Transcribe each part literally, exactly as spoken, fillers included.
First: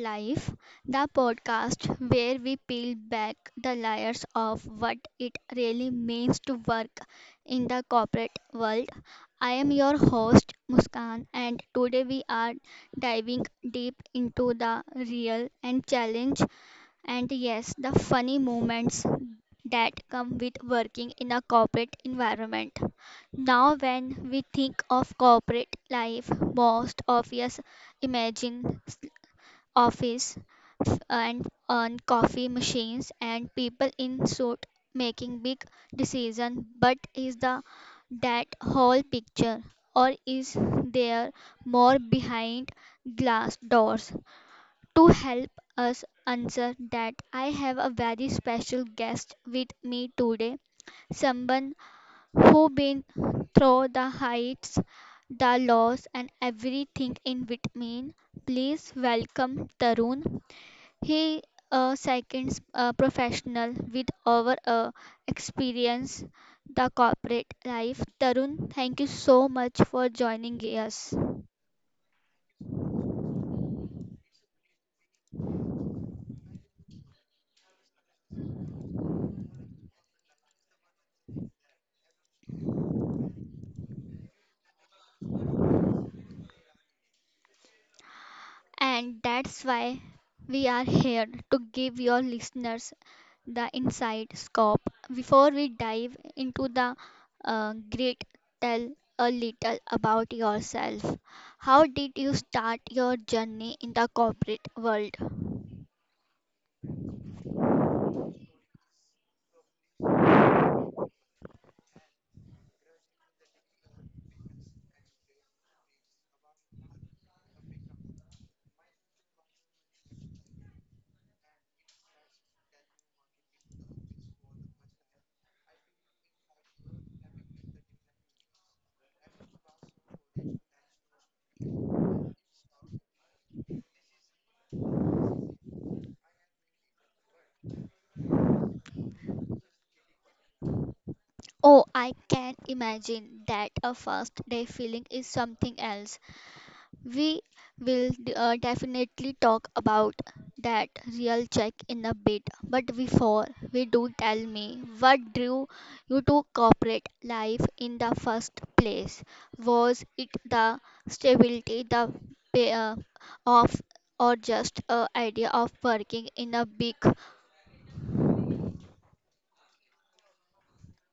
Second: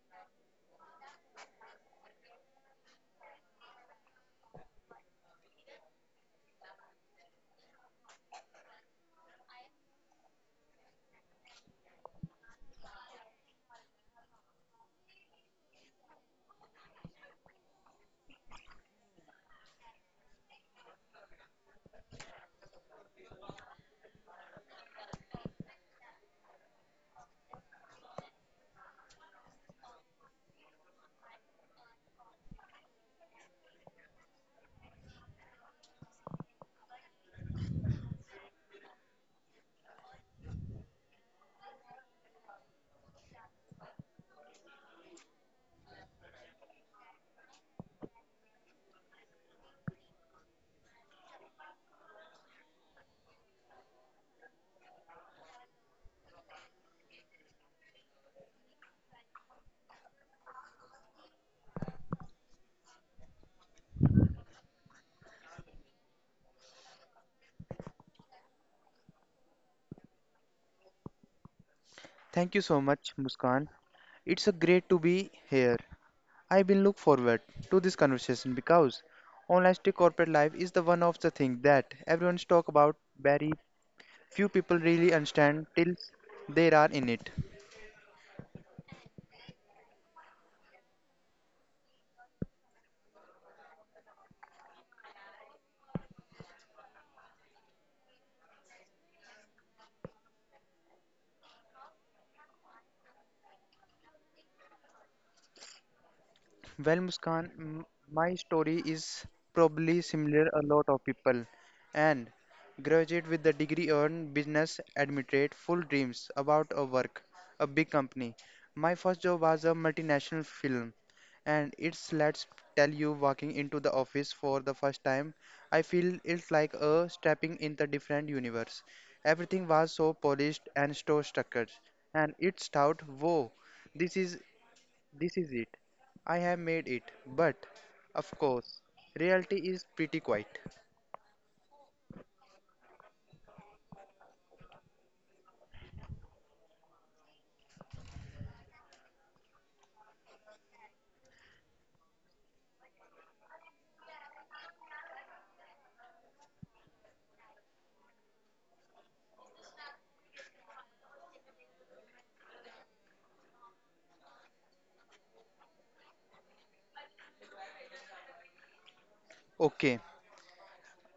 Life, the podcast where we peel back the layers of what it really means to work in the corporate world. I am your host Muskan and today we are diving deep into the real and challenge and yes, the funny moments that come with working in a corporate environment. Now, when we think of corporate life, most of us imagine office and and coffee machines and people in suit making big decisions. But is the that whole picture, or is there more behind glass doors? To help us answer that, I have a very special guest with me today. Someone who been through the heights, the lows, and everything in between. Please welcome Tarun. He a second uh, professional with over uh, experience the corporate life. Tarun, thank you so much for joining us. Thank you so much, Muskan. It's a great to be here. I will look forward to this conversation because honesty corporate life is the one of the things that everyone's talk about very few people really understand till they are in it. And that's why we are here to give your listeners the inside scoop. Before we dive into the uh, grit, tell a little about yourself. How did you start your journey in the corporate world? Well, Muskan, m- my story is probably similar a lot of people. And graduate with the degree earned, business admitted, full dreams about a work, a big company. My first job was a multinational film, and it's let's tell you walking into the office for the first time, I feel it's like a stepping in the different universe. Everything was so polished and so structured, and it's thought, whoa, this is this is it. I have made it. But, of course, reality is pretty quiet. Oh, I can imagine that a first day feeling is something else. We will uh, definitely talk about that real check in a bit. But before we do, tell me what drew you to corporate life in the first place? Was it the stability, the pay, uh, of, or just a idea of working in a big. Okay,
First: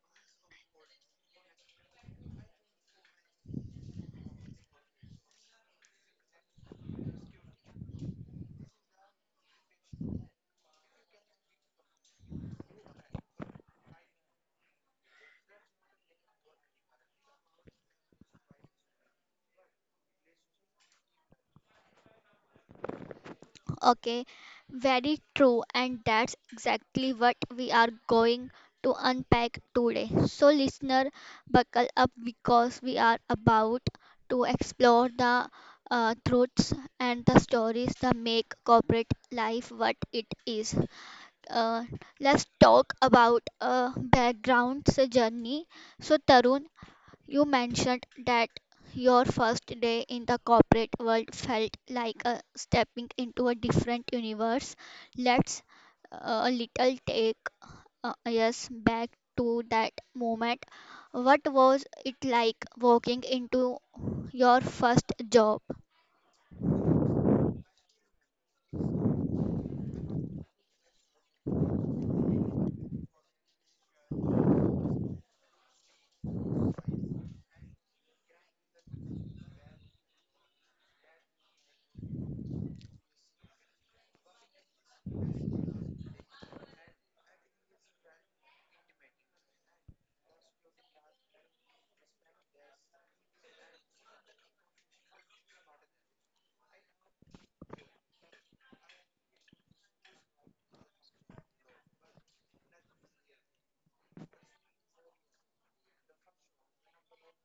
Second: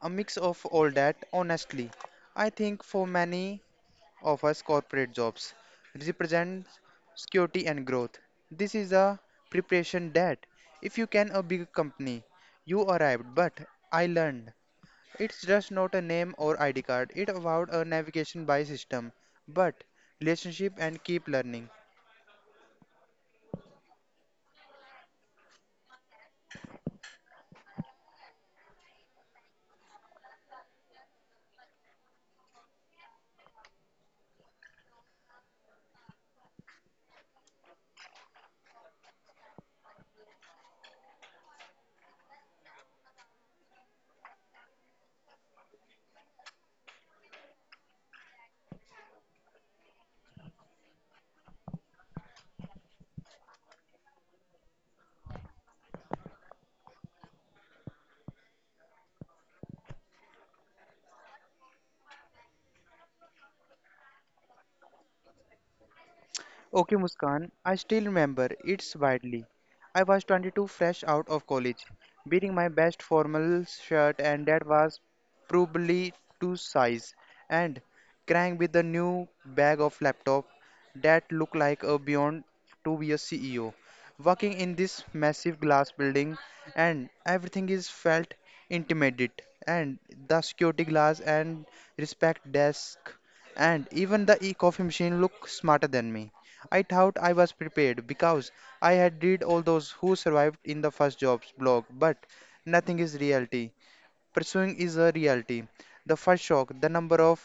a mix of all that, honestly. I think for many of us, corporate jobs represent security and growth. This is a preparation that, if you can, a big company, you arrived, but I learned. It's just not a name or I D card, it's about a navigation by system, but relationship and keep learning. Okay, very true, and that's exactly what we are going to unpack today. So, listener, buckle up because we are about to explore the uh, truths and the stories that make corporate life what it is. Uh, let's talk about a background's journey. So, Tarun, you mentioned that your first day in the corporate world felt like a stepping into a different universe. Let's uh, a little take uh, us back to that moment. What was it like walking into your first job? Okay, Muskan, I still remember it's widely. I was twenty-two fresh out of college, wearing my best formal shirt and that was probably two size and crying with a new bag of laptop that looked like a beyond to be a C E O. Working in this massive glass building and everything is felt intimate and the security glass and respect desk and even the e-coffee machine looked smarter than me. I thought I was prepared because I had read all those who survived in the first jobs blog, but nothing is reality. Pursuing is a reality. The first shock, the number of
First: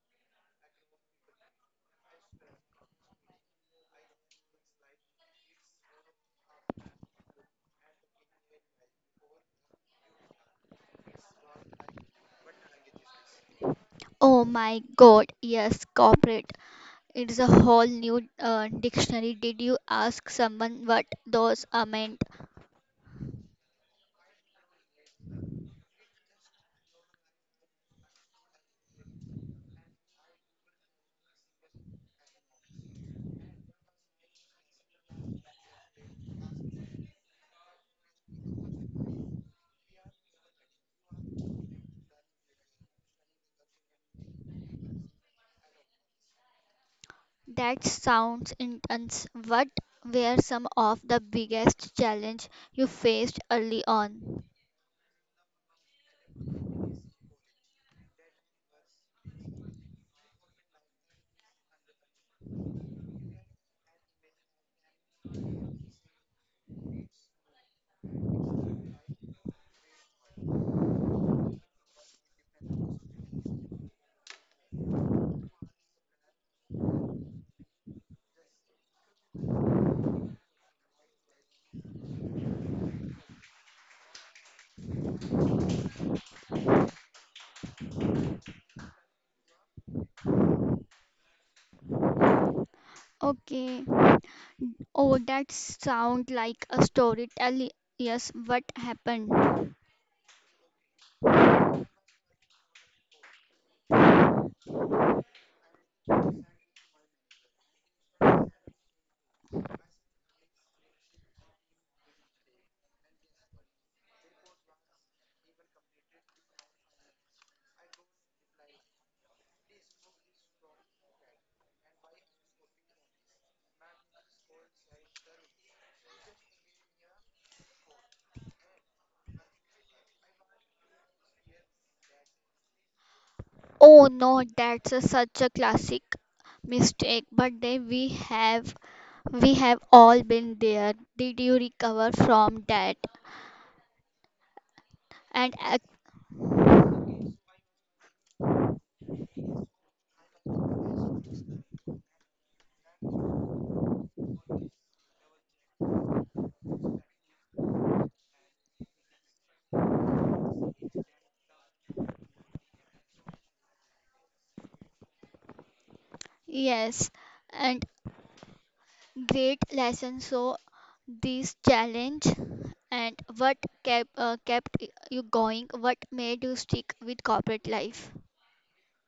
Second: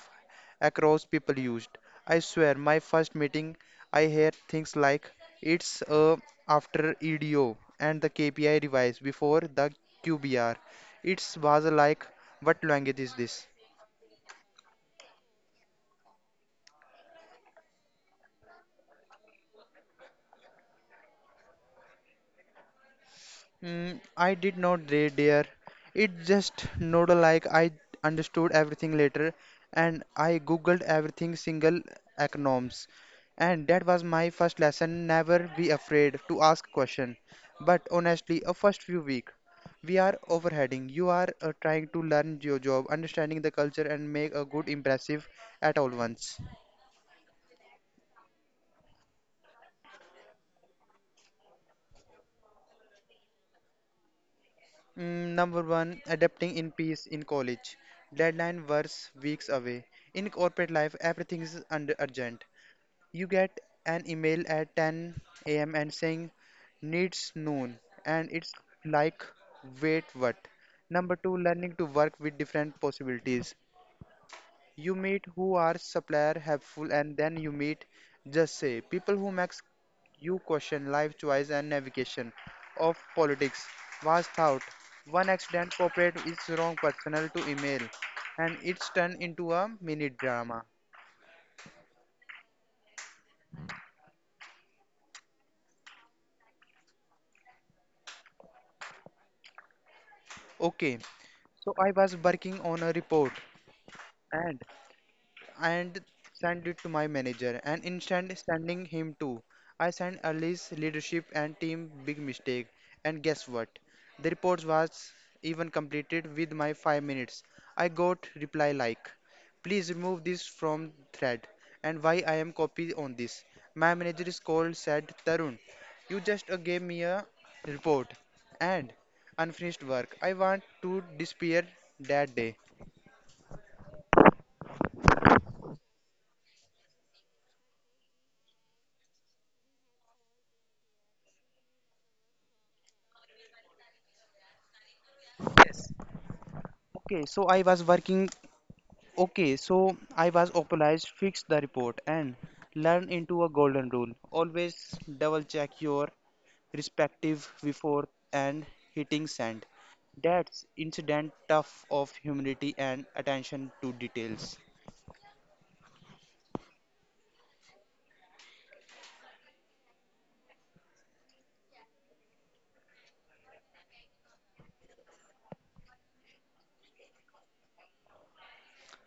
across people used. I swear, my first meeting, I hear things like it's uh, after E D O and the K P I revise before the Q B R. It's was like, what language is this? Oh my God, yes, corporate. It's a whole new uh, dictionary. Did you ask someone what those are meant? Mm, I did not read, dear. It just nodded like I understood everything later, and I googled everything single acronyms, and that was my first lesson. Never be afraid to ask question. But honestly, a first few week, we are overheading. You are uh, trying to learn your job, understanding the culture, and make a good impressive at all once. That sounds intense. What were some of the biggest challenge you faced early on? Mm, Number one, adapting in peace in college. Deadline was weeks away. In corporate life, everything is under urgent. You get an email at ten a m and saying needs noon, and it's like, wait, what? Number two, learning to work with different possibilities. You meet who are supplier helpful and then you meet just say people who makes you question life choice and navigation of politics. Was thought one accident corporate is wrong personal to email and it's turned into a mini drama. Okay. Oh, that sounds like a story. Tell. Yes, what happened. Okay, so I was working on a report and and sent it to my manager and instant sending him too. I sent Ali's leadership and team big mistake and guess what? The report was even completed with my five minutes. I got reply like please remove this from thread and why I am copied on this. My manager is called said Tarun. You just uh, gave me a report and unfinished work. I want to disappear that day. Oh no, that's a, such a classic mistake. But then we have we have all been there. Did you recover from that? And ac- Yes. Okay, so I was working Okay, so I was obliged fix the report and learn into a golden rule. Always double check your respective before and hitting send. That's incident tough of humility and attention to details. yes, and great lesson. So, this challenge and what kept uh, kept y- you going? What made you stick with corporate life?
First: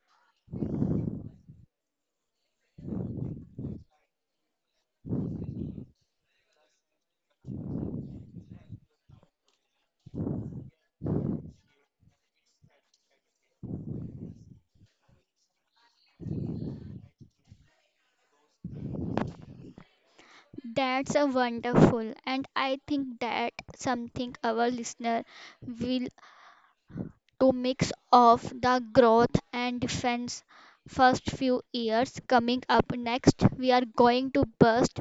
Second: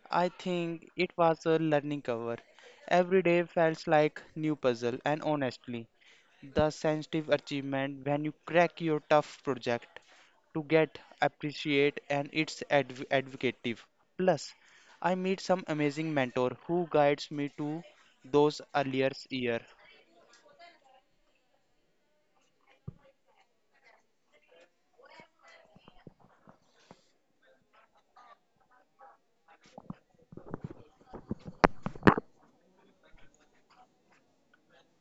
I think it was a learning cover. Every day felt like new puzzle and honestly, the sensitive achievement when you crack your tough project to get appreciate and it's adv- advocative. Plus, I meet some amazing mentor who guides me to those earlier year. That's a wonderful, and I think that something our listener will to mix of the growth and defense first few years. Coming up next we are going to burst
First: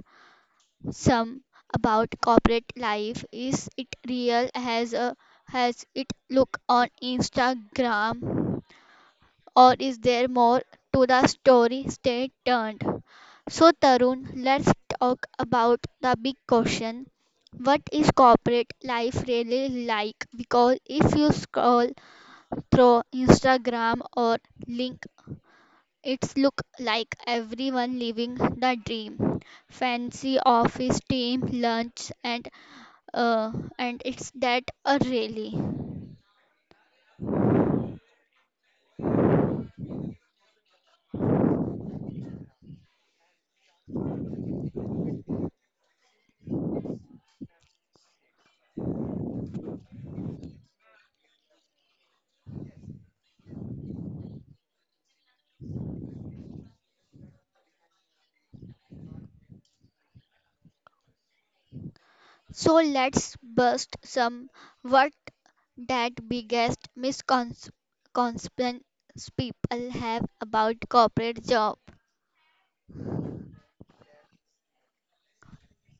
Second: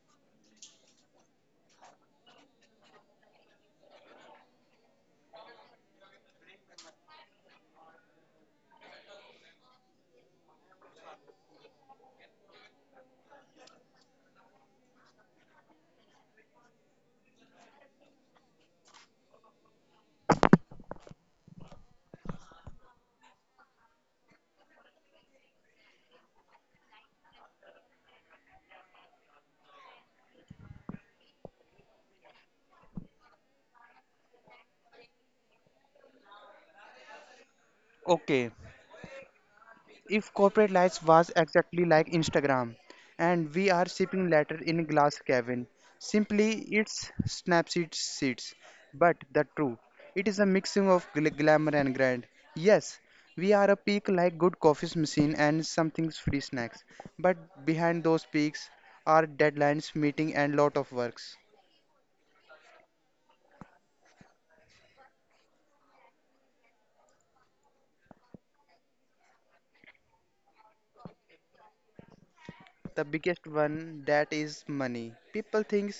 some about corporate life. Is it real? Has a, has it look on Instagram or is there more to the story? Stay tuned. So Tarun, let's talk about the big question. What is corporate life really like? Because if you scroll through Instagram or link it's look like everyone living the dream, fancy office team lunch and uh, and it's that uh, really. Okay, if corporate life was exactly like Instagram, and we are sipping later in glass cabin, simply it's Snapseed seats. But the true, it is a mixing of gl- glamour and grind. Yes, we are a peak like good coffee's machine and something's free snacks. But behind those peaks are deadlines, meeting, and lot of works. So let's bust some what that biggest misconceptions people have about corporate job. The biggest one that is money. People think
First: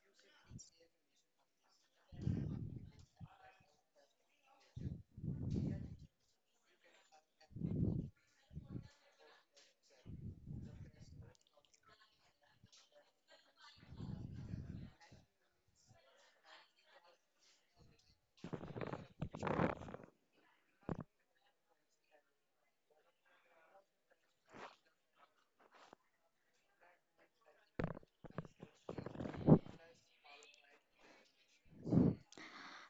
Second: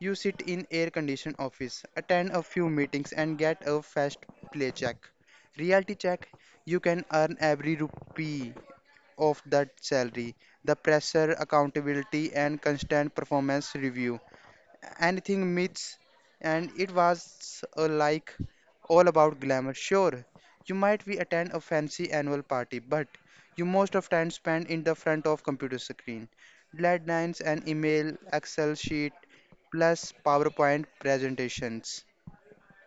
you sit in air conditioned office, attend a few meetings and get a fast play check. Reality check, you can earn every rupee of that salary. The pressure, accountability and constant performance review anything myths and it was uh, like all about glamour sure you might be attend a fancy annual party but you most of time spend in the front of computer screen deadlines and email excel sheet plus powerpoint presentations.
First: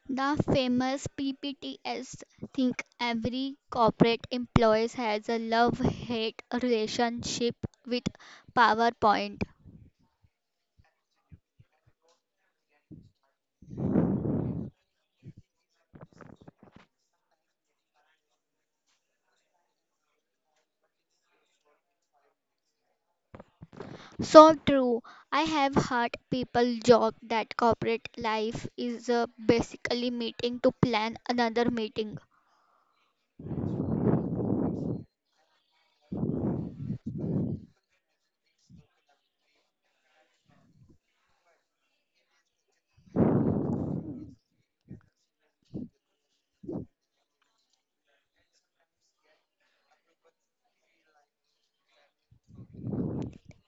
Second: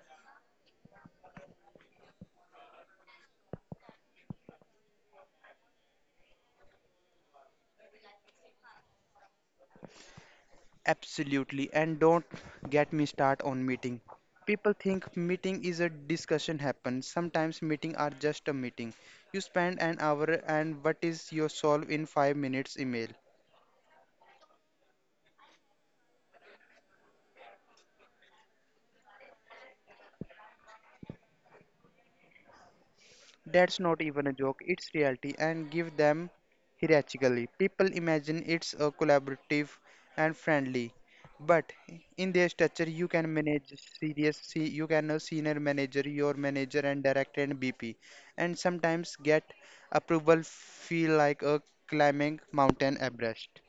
The famous P P T S think every corporate employee has a love-hate relationship with PowerPoint. Absolutely, and don't get me start on meeting. People think meeting is a discussion happen. Sometimes meeting are just a meeting. You spend an hour and what is your solve in five minutes email. So true. I have heard people joke that corporate life is uh, basically meeting to plan another meeting. That's not even a joke, it's reality and give them hierarchically. People imagine it's a collaborative and friendly, but in their structure you can manage serious see you can a senior manager, your manager and director and B P and sometimes get approval feel like a climbing mountain Everest.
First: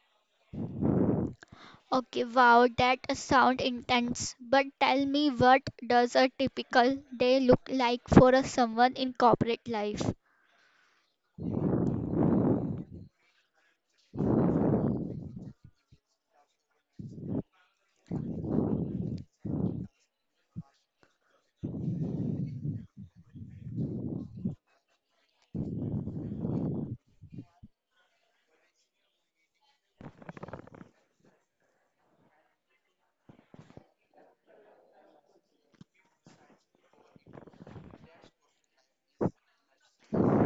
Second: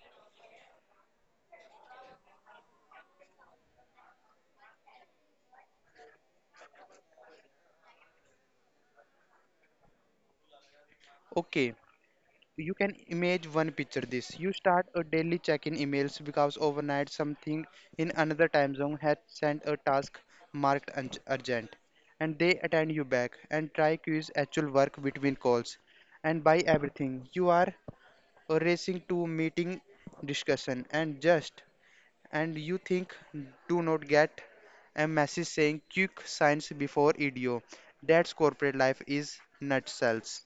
Okay, wow, that sound intense. But tell me, what does a typical day look like for a someone in corporate life? Okay, you can image one picture this you start a daily check-in emails because overnight something in another time zone had sent a task marked un- urgent and they attend you back and try quiz actual work between calls and by everything you are racing to meeting discussion and just and you think do not get a message saying quick signs before E D O that's corporate life is nutcells.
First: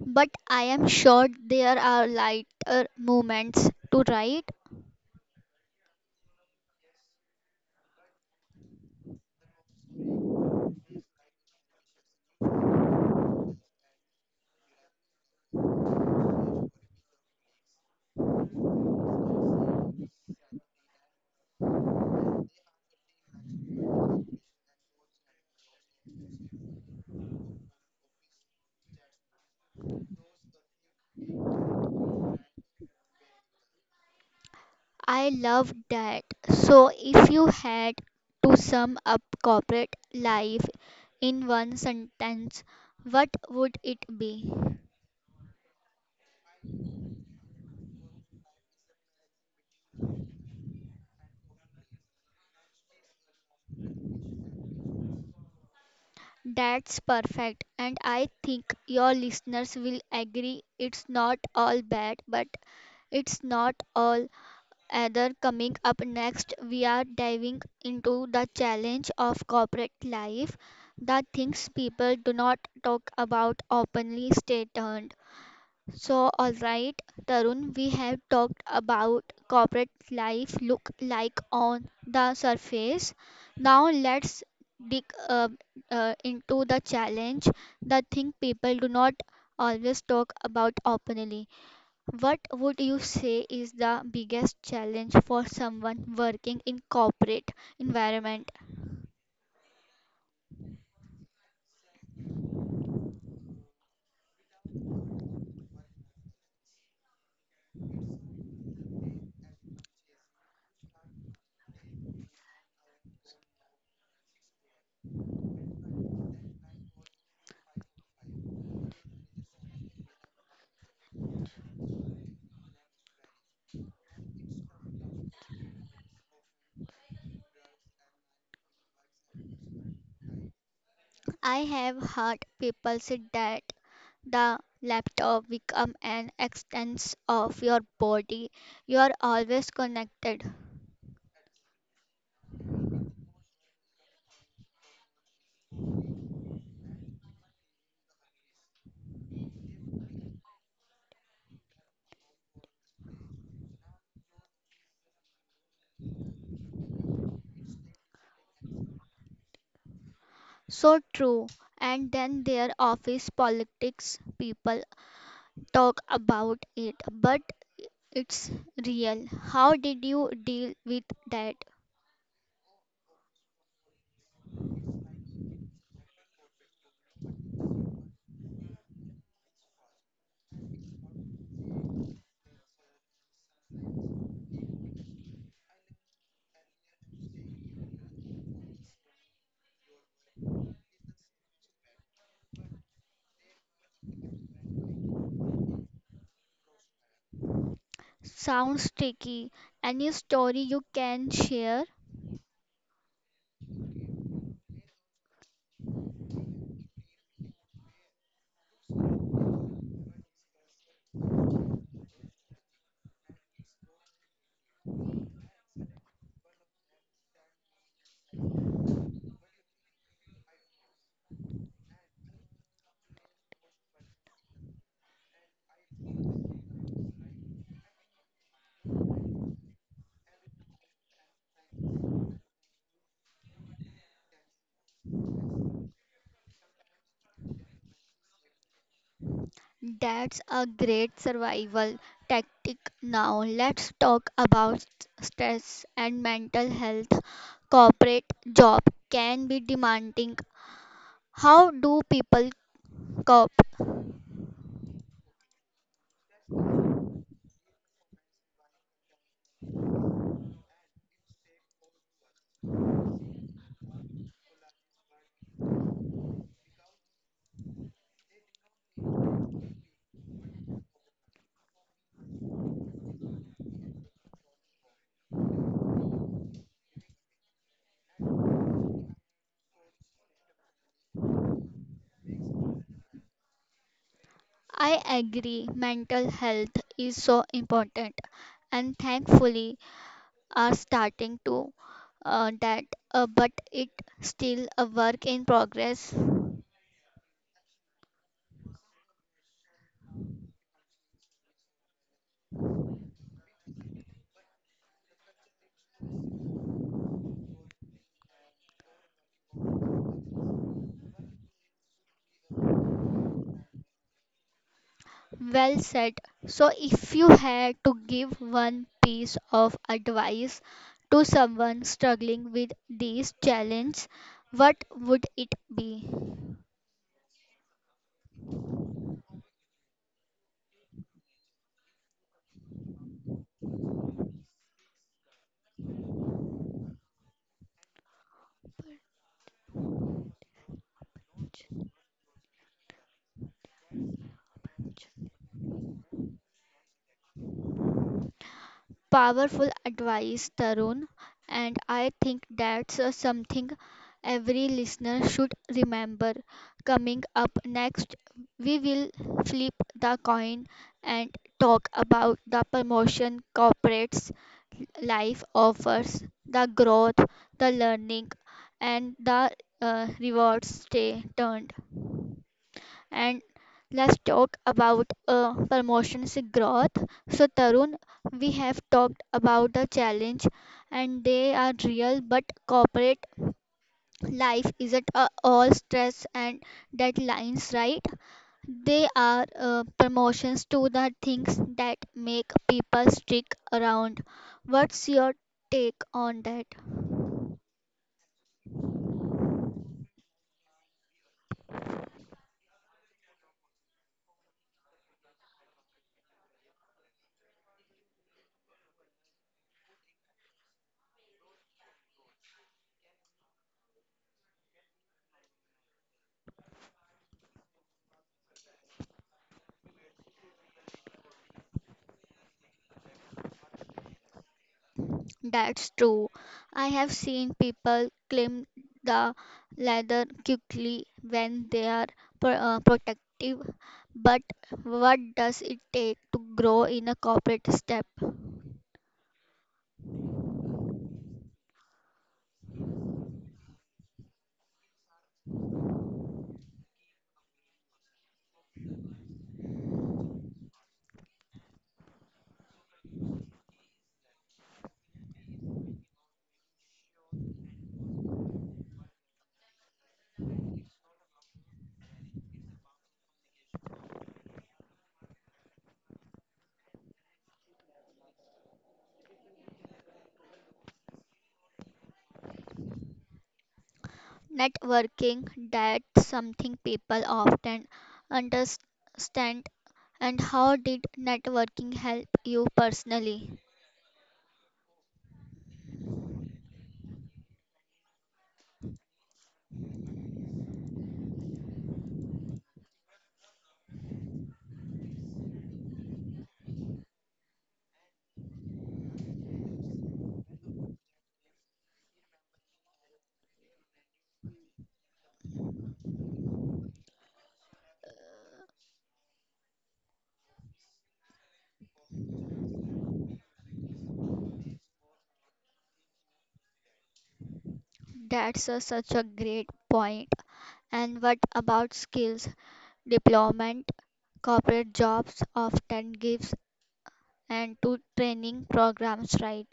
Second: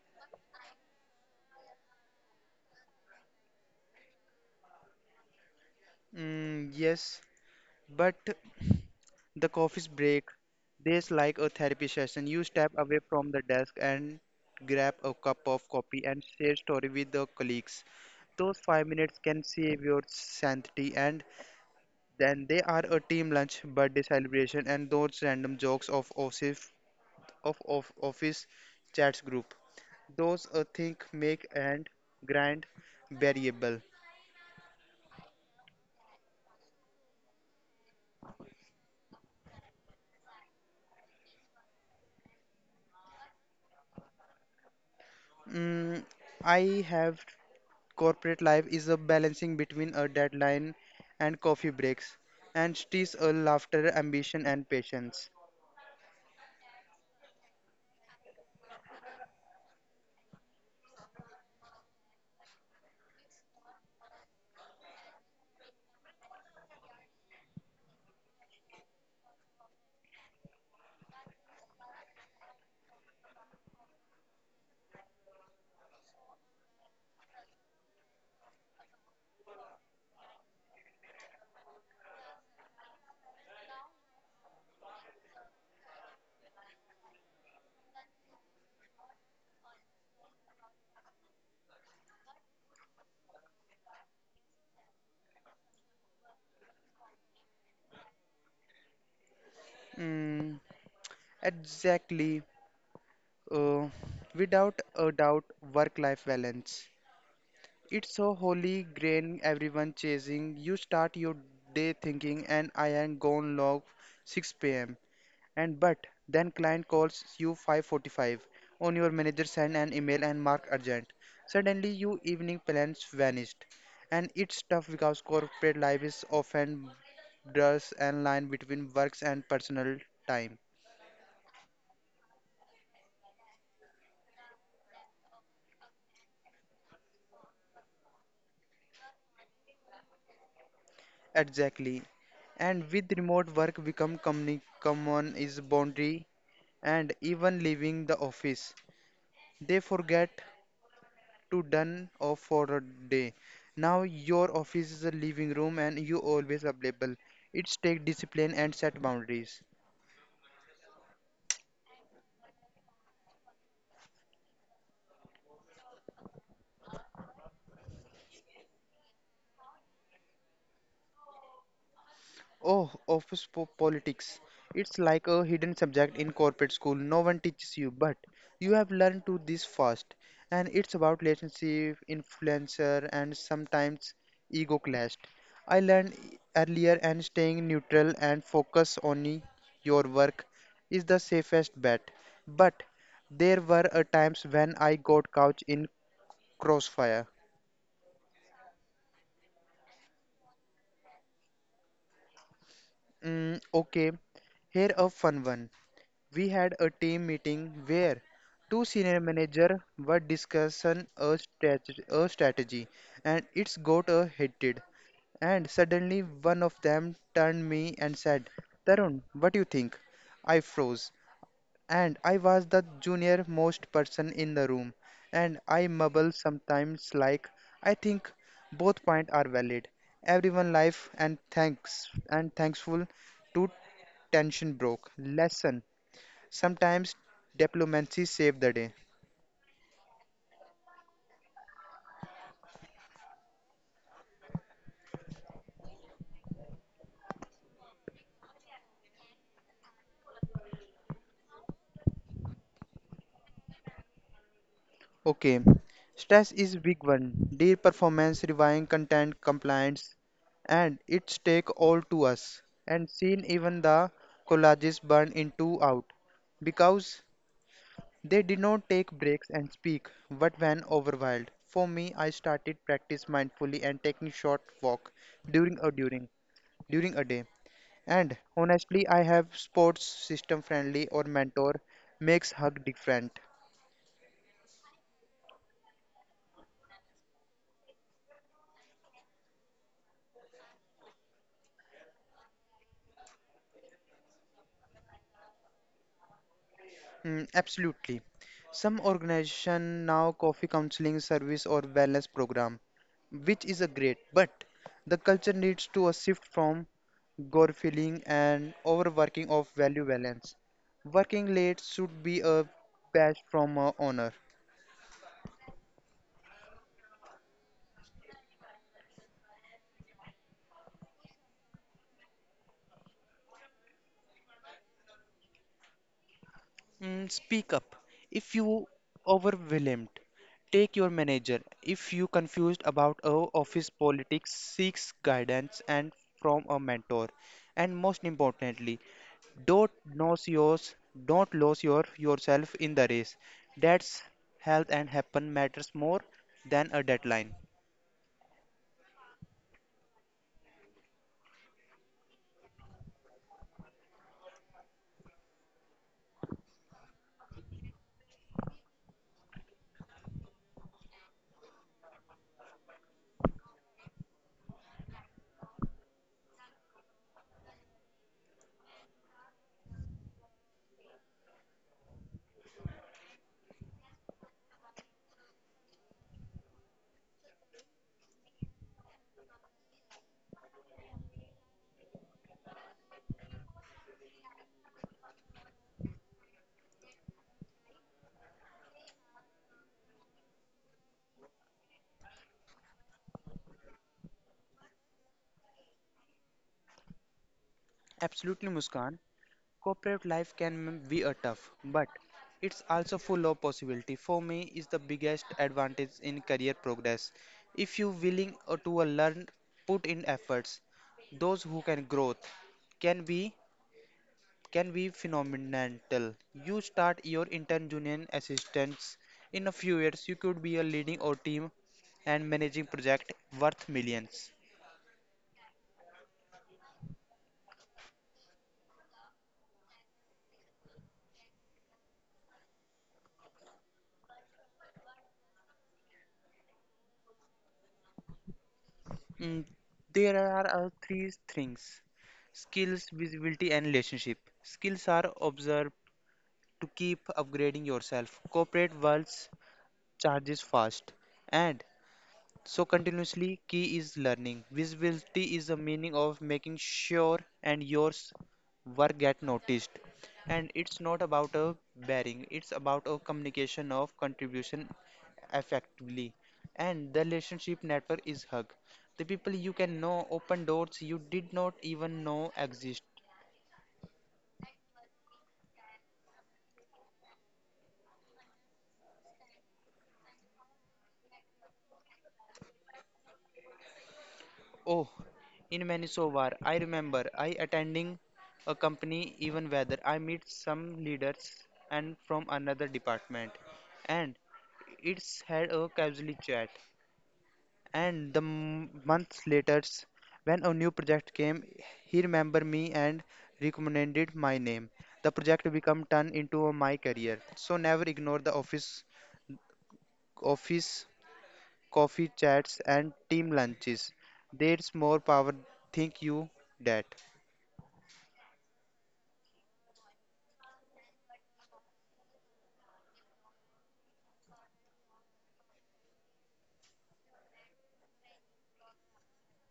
But I am sure there are lighter moments to write. Mm, yes. But the coffee's break, there's like a therapy session. You step away from the desk and grab a cup of coffee and share story with the colleagues. Those five minutes can save your sanity and then they are a team lunch, birthday celebration and those random jokes of office of, of office chats group. Those a think make and grind variable. I love that. So, if you had to sum up corporate life in one sentence, what would it be? Mm, I have. Corporate life is a balancing between a deadline and coffee breaks, and stress, a laughter, ambition, and patience. That's perfect. And I think your listeners will agree it's not all bad, but it's not all either. Coming up next, we are diving into the challenge of corporate life, the things people do not talk about openly. Stay tuned. So, all right, Tarun, we have talked about corporate life look like on the surface. Now, let's dig uh, uh, into the challenge, the thing people do not always talk about openly. What would you say is the biggest challenge for someone working in corporate environment? Mm, exactly. Uh, without a doubt, work-life balance. It's a holy grain everyone chasing. You start your day thinking, and I am gone log six p m. And but then client calls you five forty-five on your manager send an email and mark urgent. Suddenly your evening plans vanished. And it's tough because corporate life is often blurs and line between works and personal time. I have heard people say that the laptop become an extension of your body, you are always connected. Exactly. And with remote work become communi- common is boundary and even leaving the office. They forget to done off for a day. Now your office is a living room and you always available. It's take discipline and set boundaries. So true. And then their office politics, people talk about it, but it's real. How did you deal with that? Oh, office po- politics. It's like a hidden subject in corporate school. No one teaches you, but you have learned to this fast. And it's about relationship, influencer, and sometimes ego clashed. I learned earlier and staying neutral and focus on your work is the safest bet. But there were a times when I got caught in crossfire. Sounds tricky, any story you can share. Mm, okay, here a fun one. We had a team meeting where two senior managers were discussing a, strat- a strategy and it's got a heated. And suddenly one of them turned me and said, Tarun, what do you think? I froze. And I was the junior most person in the room. And I mumble sometimes like, I think both points are valid. Everyone life and thanks and thankful to tension broke. Lesson sometimes diplomacy save the day. That's a great survival tactic. Now, let's talk about stress and mental health. Corporate job can be demanding. How do people cope? Okay, stress is big one. Dear performance, reviewing content, compliance, and its take all to us. And seen even the collages burn into out because they did not take breaks and speak. But when overwhelmed, for me, I started practice mindfully and taking short walk during a during during a day. And honestly, I have sports system friendly or mentor makes hug different. I agree, mental health is so important, and thankfully are starting to uh, that, uh, but it still a work in progress. Mm, absolutely. Some organization now coffee counseling service or wellness program, which is a great, but the culture needs to a shift from gore feeling and overworking of value balance. Working late should be a badge from a honor. Well said. So, if you had to give one piece of advice to someone struggling with these challenges, what would it be? Mm, speak up if you overwhelmed. Take your manager. If you confused about a office politics, seek guidance and from a mentor. And most importantly, don't lose yours, don't lose your yourself in the race. That's health and happen matters more than a deadline. Powerful advice, Tarun, and I think that's uh, something every listener should remember. Coming up next, we will flip the coin and talk about the promotion corporates life offers, the growth, the learning, and the uh, rewards stay turned. And let's talk about uh, promotions growth. So, Tarun, we have talked about the challenge and they are real, but corporate life isn't uh, all stress and deadlines, right? They are uh, promotions to the things that make people stick around. What's your take on that? Absolutely, Muskan. Corporate life can be a tough, but it's also full of possibility. For me, is the biggest advantage in career progress. If you willing uh, to uh, learn, put in efforts. Those who can growth can be can be phenomenal. You start your intern junior assistants. In a few years, you could be a leading or team and managing project worth millions. That's true. I have seen people climb the ladder quickly when they are pro- uh, protective, but what does it take to grow in a corporate step? Mm, there are uh, three things: skills, visibility, and relationship. Skills are observed to keep upgrading yourself. Corporate worlds charges fast, and so continuously key is learning. Visibility is the meaning of making sure and yours work get noticed. And it's not about a bearing, it's about a communication of contribution effectively. And the relationship network is hug. The people you can know open doors you did not even know exist. Networking, that's something people often understand. And how did networking help you personally? Oh, in Manitoba, I remember I attending a company even whether I meet some leaders and from another department, and it's had a casual chat. And the m- months later, when a new project came, he remember me and recommended my name. The project become turned into a my career. So never ignore the office office coffee chats, and team lunches. There's more power think you that. That's a, such a great point. And what about skills? Deployment, corporate jobs often gives and to training programs, right?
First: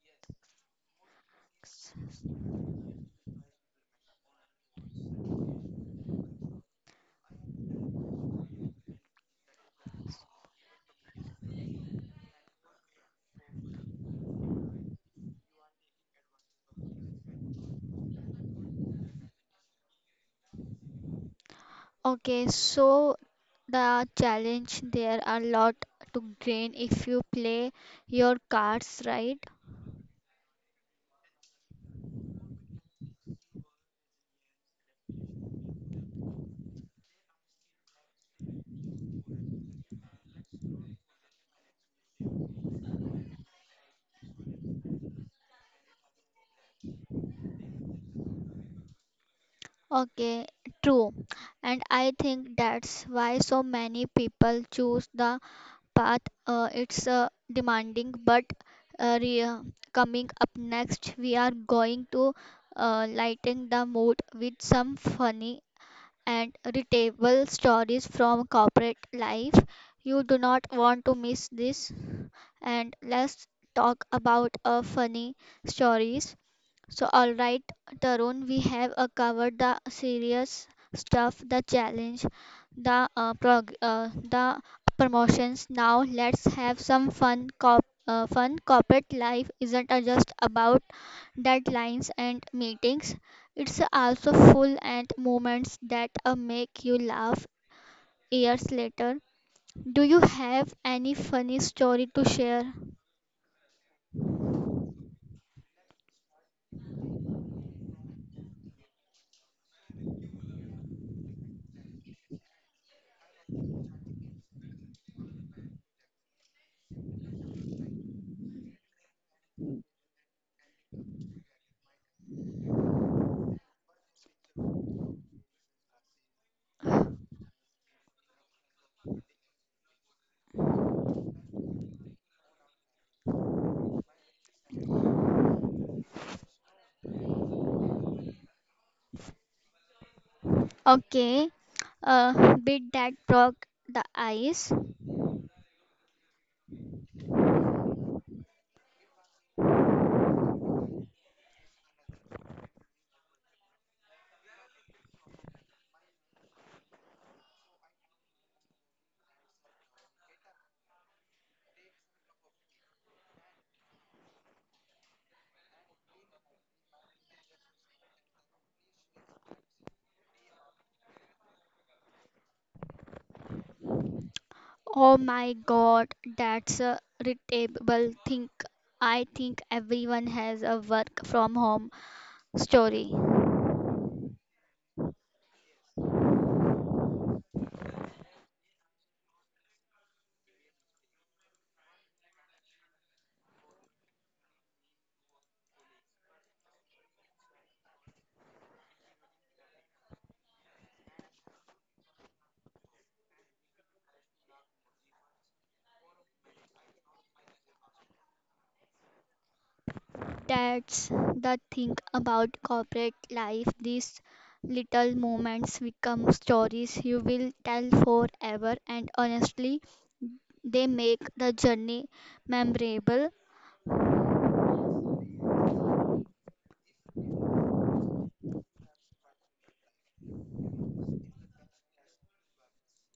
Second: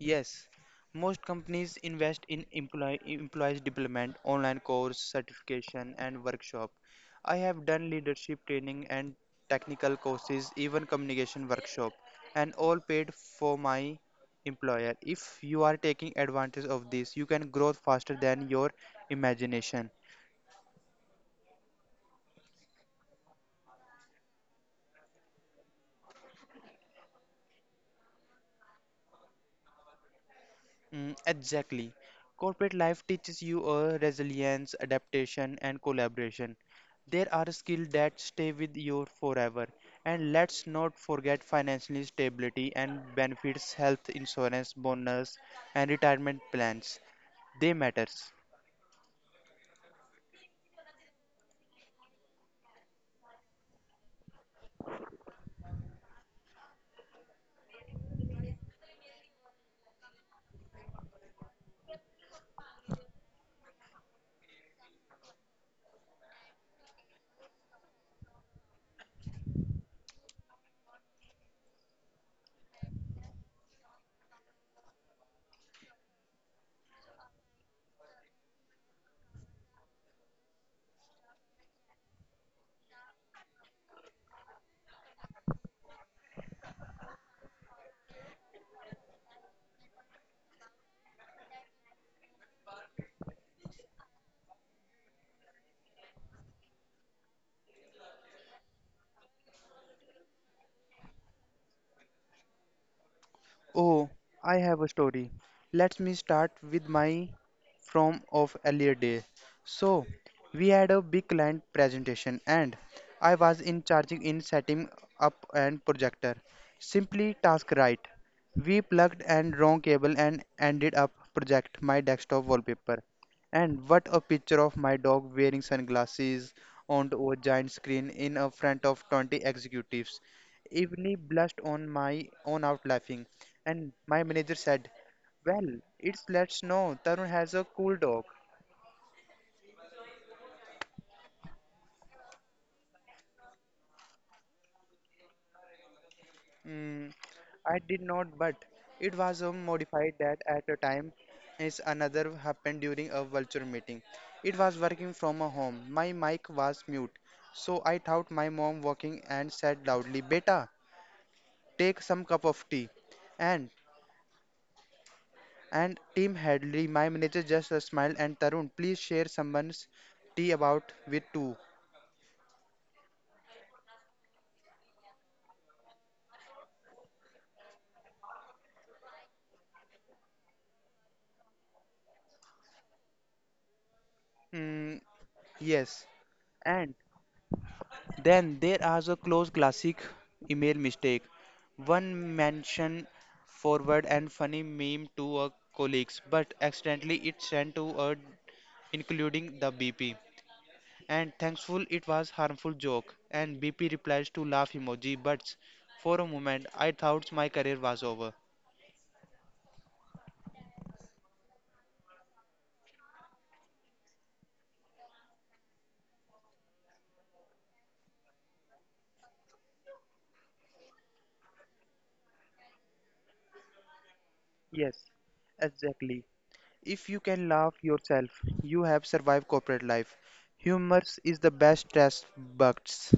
Yes, most companies invest in employee employees development, online course, certification, and workshop. I have done leadership training and technical courses, even communication workshop, and all paid for my employer. If you are taking advantage of this, you can grow faster than your imagination. Okay, so the challenge there are lot to gain if you play your cards right. Mm, exactly. Corporate life teaches you uh, resilience, adaptation, and collaboration. There are skills that stay with you forever. And let's not forget financial stability and benefits, health insurance, bonus, and retirement plans. They matters. Okay, true. And I think that's why so many people choose the path. Uh, it's uh, demanding, but uh, re- uh, coming up next, we are going to uh, lighten the mood with some funny and relatable stories from corporate life. You do not want to miss this. And let's talk about a funny stories. So, all right, Tarun, we have uh, covered the serious stuff, the challenge, the uh, prog- uh, the promotions. Now, let's have some fun. Cop- uh, fun corporate life isn't uh, just about deadlines and meetings. It's also full and moments that uh, make you laugh years later. Do you have any funny story to share? Oh, I have a story. Let me start with my from of earlier day. So, we had a big client presentation and I was in charging in setting up and projector. Simply task right. We plugged and wrong cable and ended up project my desktop wallpaper. And what a picture of my dog wearing sunglasses onto a giant screen in a front of twenty executives. Evenly blushed on my own out laughing. And my manager said, well, it lets know Tarun has a cool dog. Okay, uh, bit that broke the ice. Mm, I did not, but it was um, modified that at a time is another happened during a vulture meeting. It was working from a home. My mic was mute. So I thought my mom walking and said loudly, Beta, take some cup of tea. And and team Hadley, my manager just uh, smiled and Tarun, please share someone's tea about with two. Oh my god, that's a relatable thing. I think everyone has a work from home story. Mm, yes, and then there are the close classic email mistake. One mention forward and funny meme to a colleagues, but accidentally it sent to a including the B P. And thankful it was harmful joke and B P replies to laugh emoji, but for a moment I thought my career was over. That's the thing about corporate life. These little moments become stories you will tell forever, and honestly they make the journey memorable. Yes, exactly. If you can laugh yourself, you have survived corporate life. Humor is the best test bugs.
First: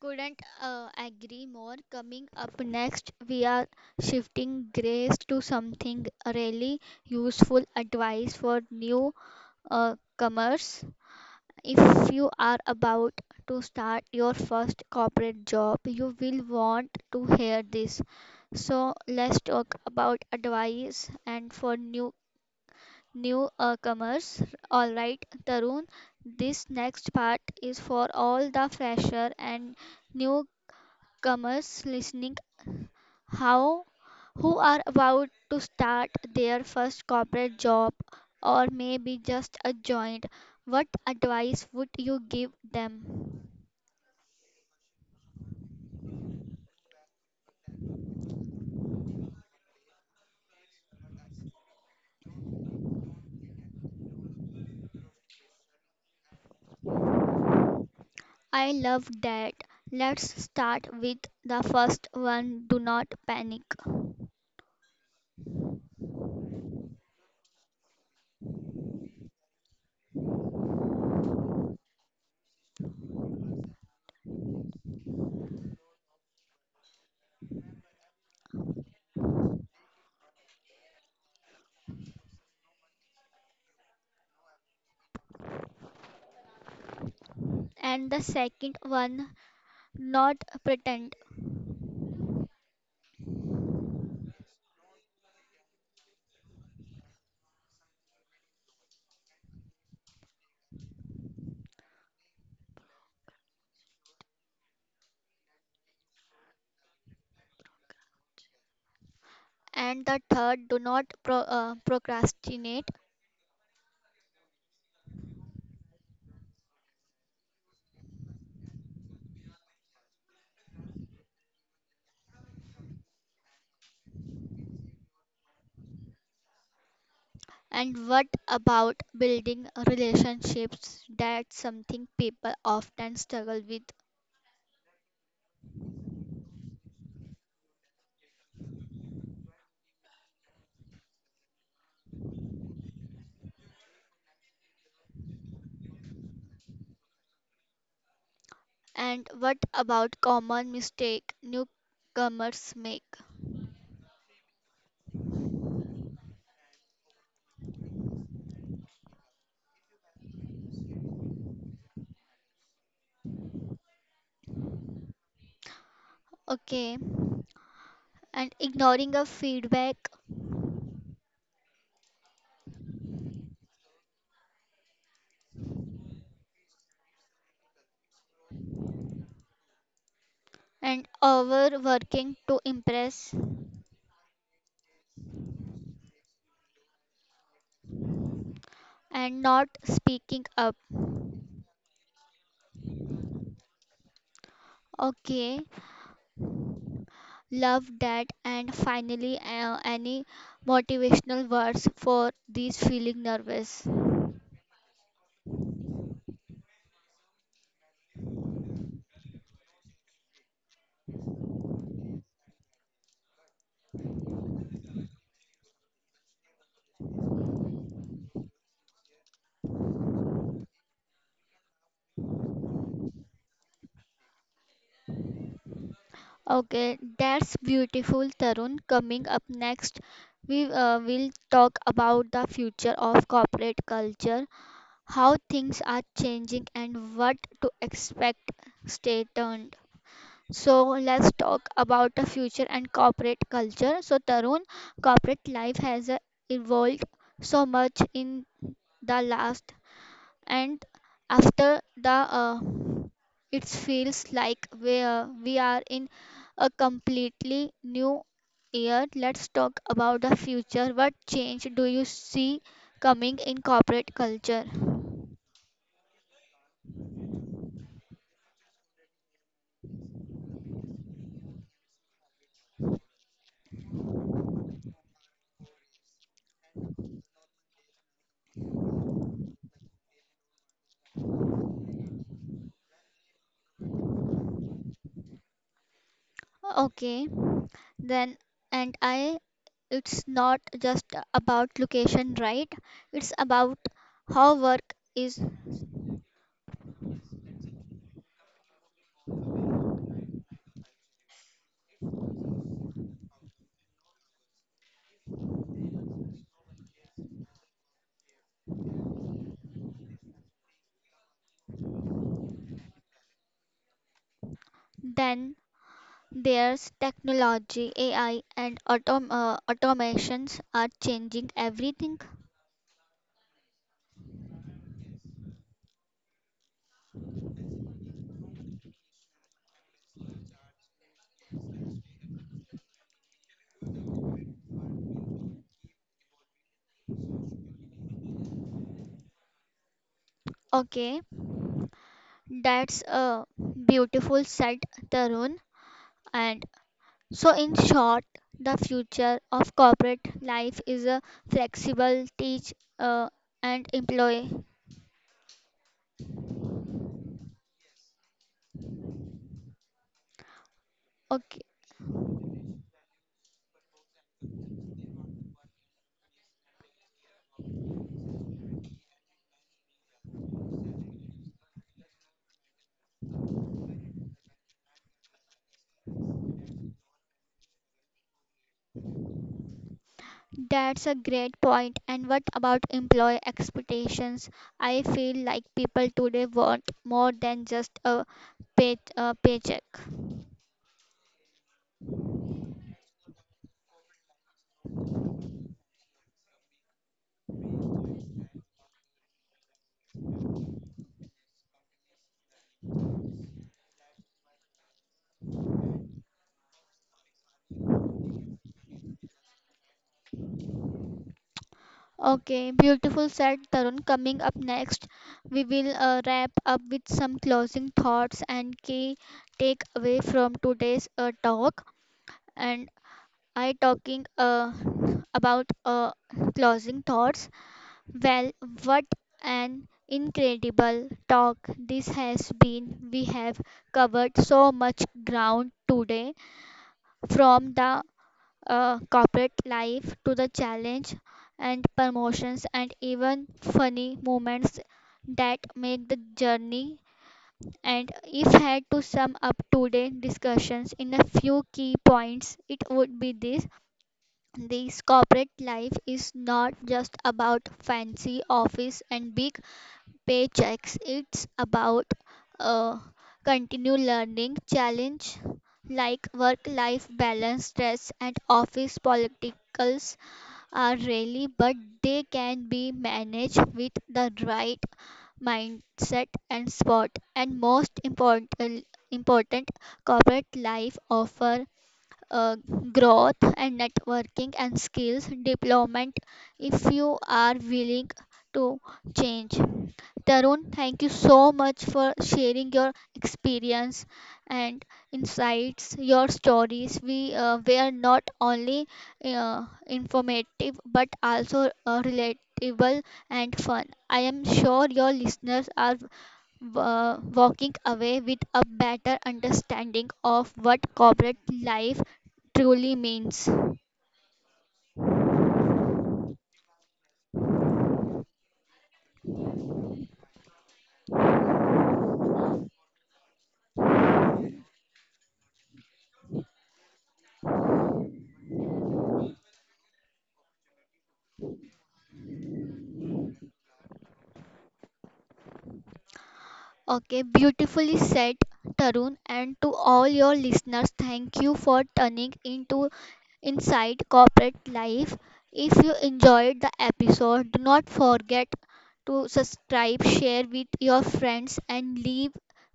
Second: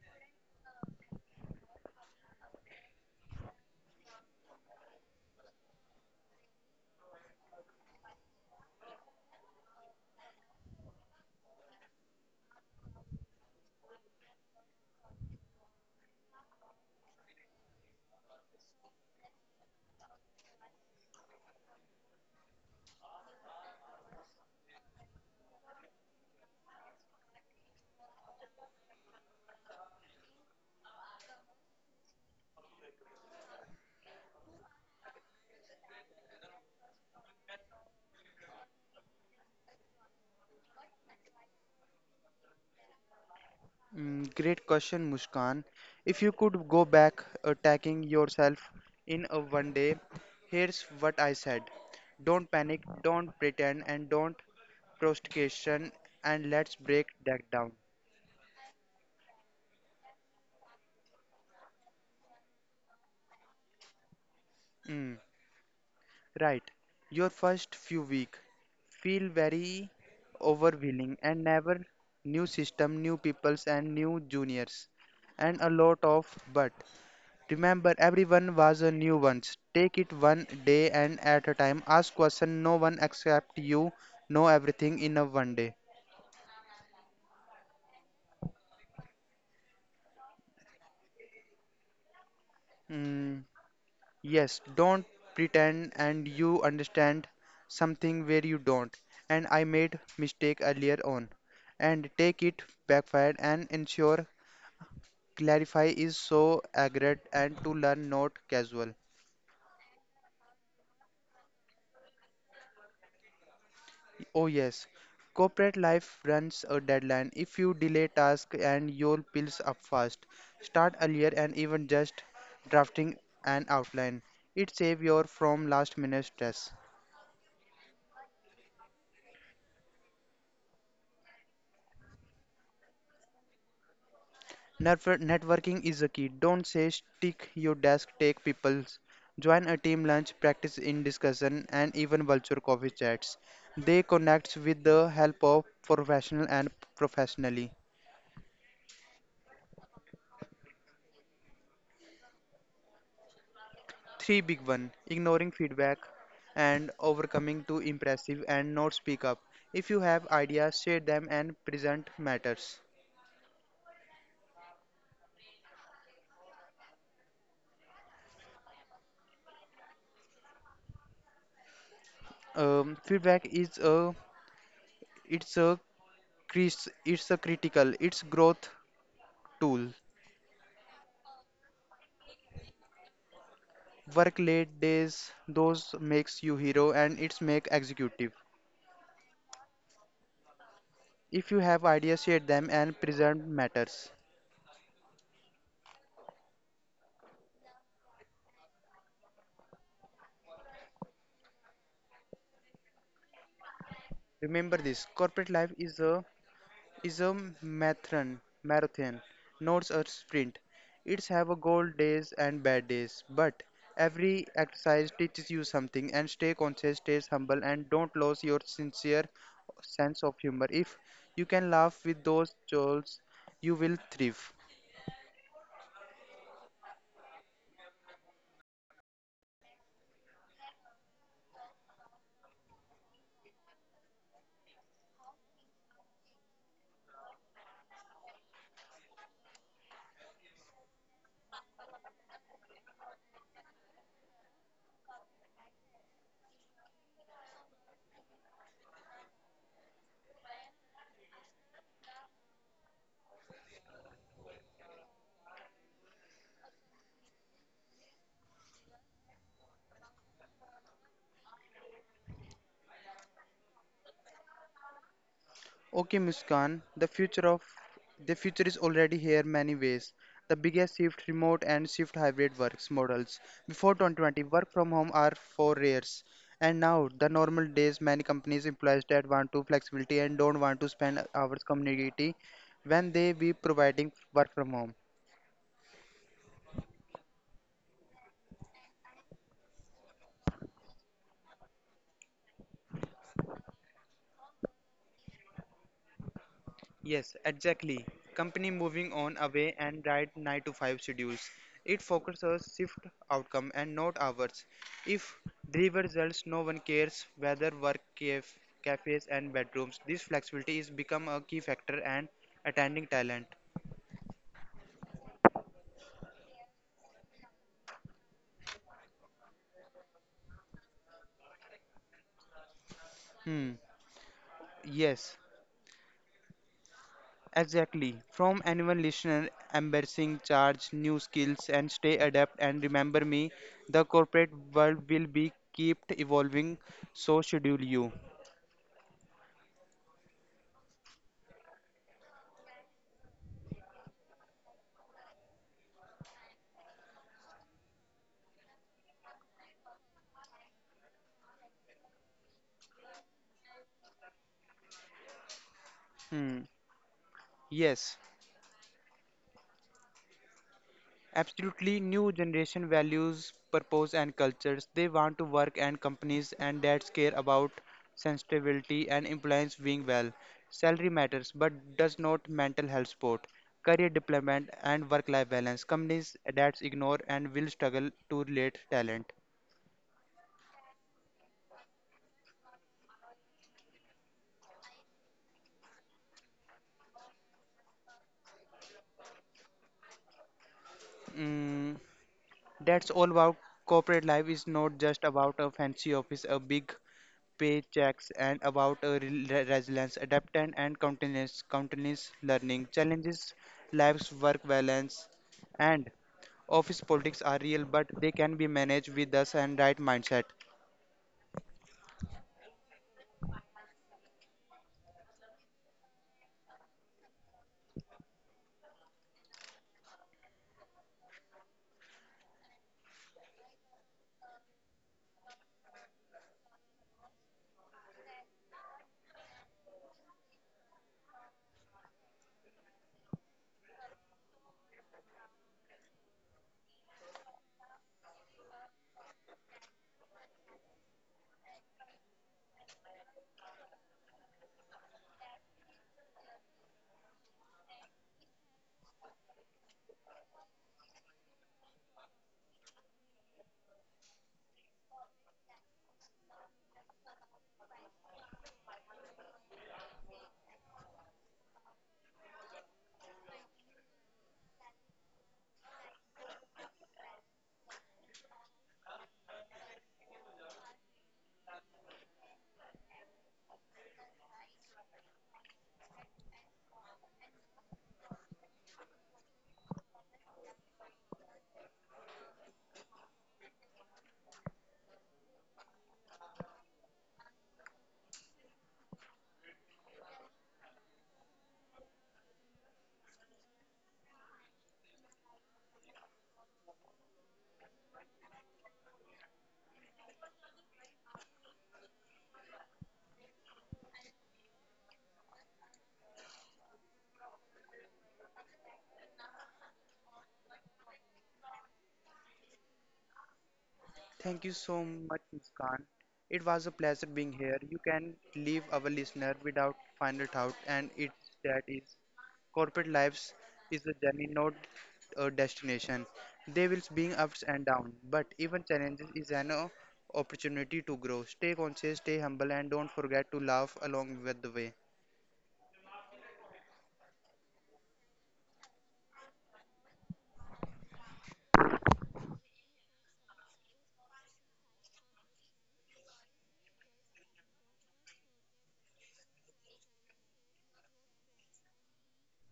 Couldn't uh, agree more. Coming up next, we are shifting grace to something really useful advice for new uh, comers. If you are about to start your first corporate job, you will want to hear this. So let's talk about advice and for new new uh, comers. All right, Tarun, this next part is for all the fresher and new comers listening, how who are about to start their first corporate job or maybe just a joint. What advice would you give them? Mm, great question, Muskan. If you could go back attacking yourself in a one day, here's what I said. Don't panic, don't pretend, and don't procrastination, and let's break that down. I love that. Let's start with the first one, do not panic. Mm, right. Your first few weeks feel very overwhelming and never new system, new peoples, and new juniors, and a lot of but. Remember, everyone was a new once. Take it one day and at a time. Ask question no one except you know everything in a one day. And the second one, not pretend. Mm, yes, don't pretend and you understand something where you don't. And I made mistake earlier on. And take it backfired and ensure clarify is so accurate and to learn not casual. And the third, do not pro, uh, procrastinate. Oh yes, corporate life runs a deadline. If you delay tasks and your pills up fast, start earlier and even just drafting an outline. It saves you from last minute stress. And what about building relationships? That's something people often struggle with. Network- Networking is a key. Don't say stick your desk, take people's. Join a team lunch, practice in discussion, and even virtual coffee chats. They connect with the help of professional and professionally. And what about common mistake newcomers make? Three big one, ignoring feedback and overcoming too impressive and not speak up. If you have ideas, share them and present matters. Okay. And ignoring of feedback Um, feedback is a it's a cris- it's a critical it's growth tool. and overworking to impress Work late days those makes you hero and it's make executive. and not speaking up. If you have ideas, share them and present matters. Okay. Love that. And finally, uh, any motivational words for these feeling nervous? Remember this: corporate life is a is a marathon, marathon, not a sprint. It's have a goal days and bad days, but every exercise teaches you something and stay conscious, stay humble and don't lose your sincere sense of humor. If you can laugh with those trolls, you will thrive. Okay, that's beautiful, Tarun. Coming up next, we uh, will talk about the future of corporate culture, how things are changing, and what to expect. Stay tuned. So, let's talk about the future and corporate culture. So, Tarun, corporate life has uh, evolved so much in the last and after the uh, it feels like we, uh, we are in a completely new year. Let's talk about the future, what change do you see coming in corporate culture. Okay, Muskan, the future of the future is already here many ways. The biggest shift remote and shift hybrid works models. Before twenty twenty, work from home are for rares. And now the normal days many companies employees that want to flexibility and don't want to spend hours community when they be providing work from home. Okay, then and I it's not just about location, right? It's about how work is Yes, exactly. Company moving on away and right nine to five schedules. It focuses shift outcome and not hours. If deliver results, no one cares whether work caf- cafes and bedrooms. This flexibility is become a key factor and attending talent. done. There's technology, A I, and autom- uh, automations are changing everything. Hmm. Yes, exactly. From anyone listener, embarrassing charge, new skills, and stay adapt. And remember me, the corporate world will be kept evolving. So schedule you. Okay, that's a beautiful said, Tarun. And so, in short, the future of corporate life is a flexible teach uh, and employee. Hmm. Yes, Okay, absolutely. New generation values, purpose, and cultures. They want to work and companies and dads care about sensitivity and employees being well. Salary matters, but does not mental health support, career deployment, and work-life balance. Companies dads ignore and will struggle to relate talent. that's a great point. And what about employee expectations? I feel like people today want more than just a pay- uh, paycheck. Mm, that's all about corporate life is not just about a fancy office, a big paychecks, and about a re- resilience, adaptation, and continuous continuous learning. Challenges, life's work balance, and office politics are real, but they can be managed with us and right mindset. Okay, beautiful said Tarun. Coming up next, we will uh, wrap up with some closing thoughts and key takeaway from today's uh, talk. And I talking uh, about uh, closing thoughts. Well, what an incredible talk this has been. We have covered so much ground today, from the uh, corporate life to the challenge and promotions and even funny moments that make the journey. And if had to sum up today's discussions in a few key points, it would be this, this corporate life is not just about fancy office and big paychecks. It's about uh, continued learning, challenge like work-life balance, stress, and office politicals are really, but they can be managed with the right mindset and spot. And most important, important corporate life offer uh, growth and networking and skills development if you are willing to change. Tarun, thank you so much for sharing your experience and insights, your stories. We uh, were not only uh, informative but also uh, relatable and fun. I am sure your listeners are uh, walking away with a better understanding of what corporate life truly means. Thank you so much, Muskan. It was a pleasure being here. You can leave our listener without final thought, and it's that is corporate lives is a journey, not a destination. There will be ups and downs, but even challenges is an uh, opportunity to grow. Stay conscious, stay humble, and don't forget to laugh along with the way. Okay, beautifully said, Tarun. And to all your listeners, thank you for turning into inside corporate life. If you enjoyed the episode, do not forget to subscribe, share with your friends, and leave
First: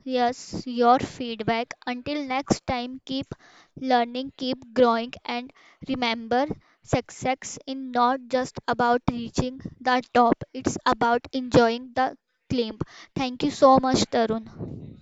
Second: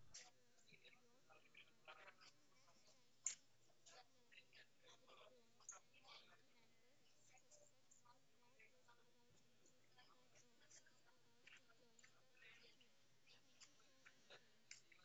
us your feedback. Until next time, keep learning, keep growing, and remember success is not just about reaching the top, it's about enjoying the climb. Thank you so much, Tarun.